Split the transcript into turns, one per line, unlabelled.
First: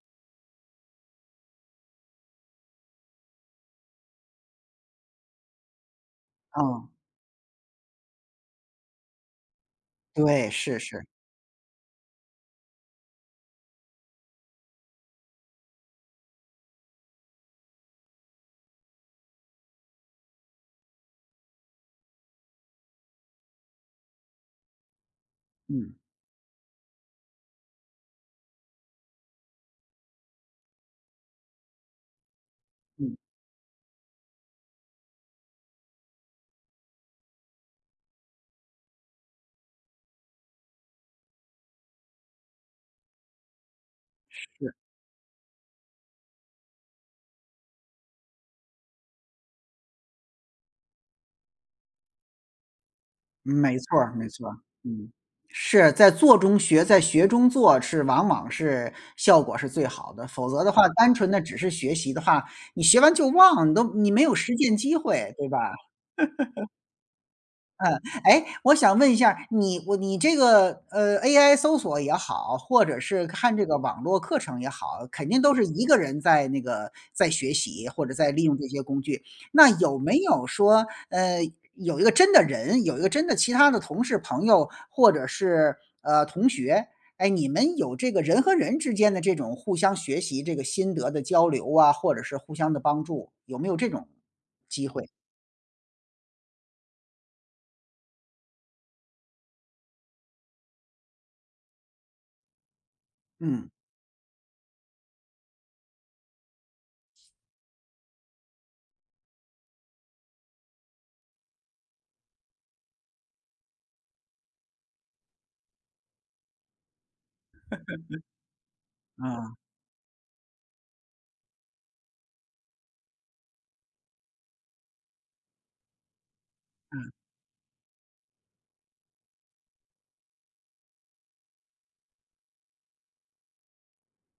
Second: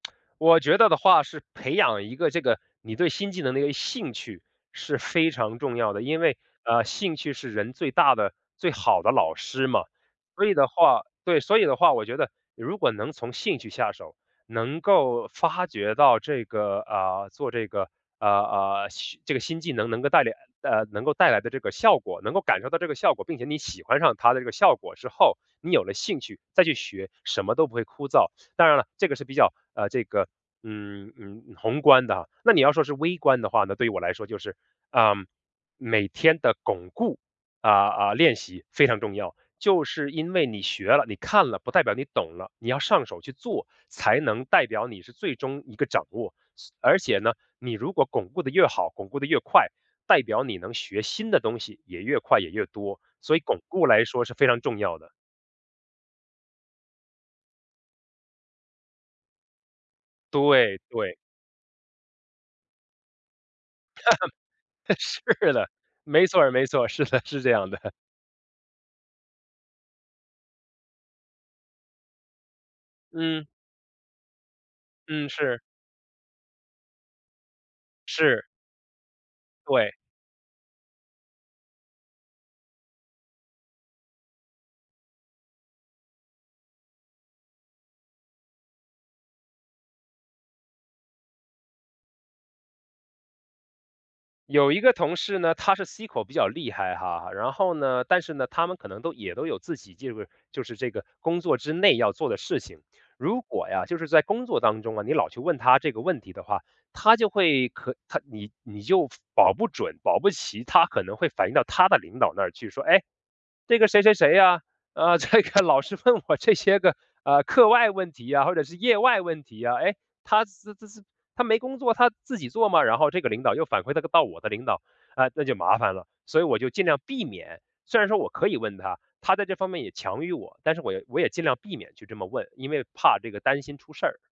我觉得的话是培养一个这个你对新技能的一个兴趣，是非常重要的。因为，呃，
哦。
兴趣是人最大的最好的老师嘛。所
对，
以的
是是。
话对，所以的话，我觉得如果能从兴趣下手，能够发觉到这个，呃，做这个，呃，呃，新这个新技能能够带领呃，能够带来的这个效果，能够感受到这个效果，并且你喜欢上它的这个效果之后，你有
嗯。
了兴趣再去学，什么都不会枯燥。当然了，这个是比较，呃，这个，嗯，嗯，宏观的啊。那你要说是
嗯。
微观的话呢，对我来说就是，嗯，每天的巩固，呃，呃，练习非常重要。就是因为你学了，你看了，不代表你懂了，你要上手去做，才能代
是。
表你是最终一个掌握。是而且呢，你如果巩固得越好，巩固得越快，代表你能学新的东西也越快也越多，所以巩
没
固
错
来
儿，
说
没
是
错
非
儿，
常重要
嗯。
的。
是，在做中学，在学中做是往往是效果是最好的。否则的
对，
话，单
对。
纯地只是学习的话，你学完就忘，你都你没有实践机
是
会，对吧？
的，没错儿，没 错儿。是的，是这样的。
嗯。诶，我想问一下儿，你我你这个，呃，AI 搜索也好，或者是
嗯。
看这个网络课程也好，肯
嗯，
定都
是。
是一个人在那个在学习，或者在利
是。
用这些工具。那
对。
有没有说，呃，有一个真的人，有一个真的其他的同事、朋友，或者是，呃，同学，哎，你们有这个人和人之间的这种互相学习，这个心得的交流啊，或者是互相的帮助，有没有这种
有一
机
个
会？
同事呢，他是 SQL 比较厉害哈。然后呢但是呢，他们可能都也都有自己这边儿就是这个工作之内要做的事情。如果
嗯。
呀，就是在工作当中啊，你老去问他这个问题的话，他就会可他你你就保不准保不齐，他可能会反映到他的领导那儿去，说：“诶，这个谁谁谁呀，呃，这个老是问我这些个，呃，课外问题呀，或者是业 外问
嗯。
题呀。诶，他自自自他没工作，他自己做吗？“然后这个领导又反馈那个到我的领导，呃，那就麻烦了。所以我就尽量
嗯。
避免。虽然说我可以问他，他在这方面也强于我，但是我要我也尽量避免去这么问，因为怕这个担心出事儿。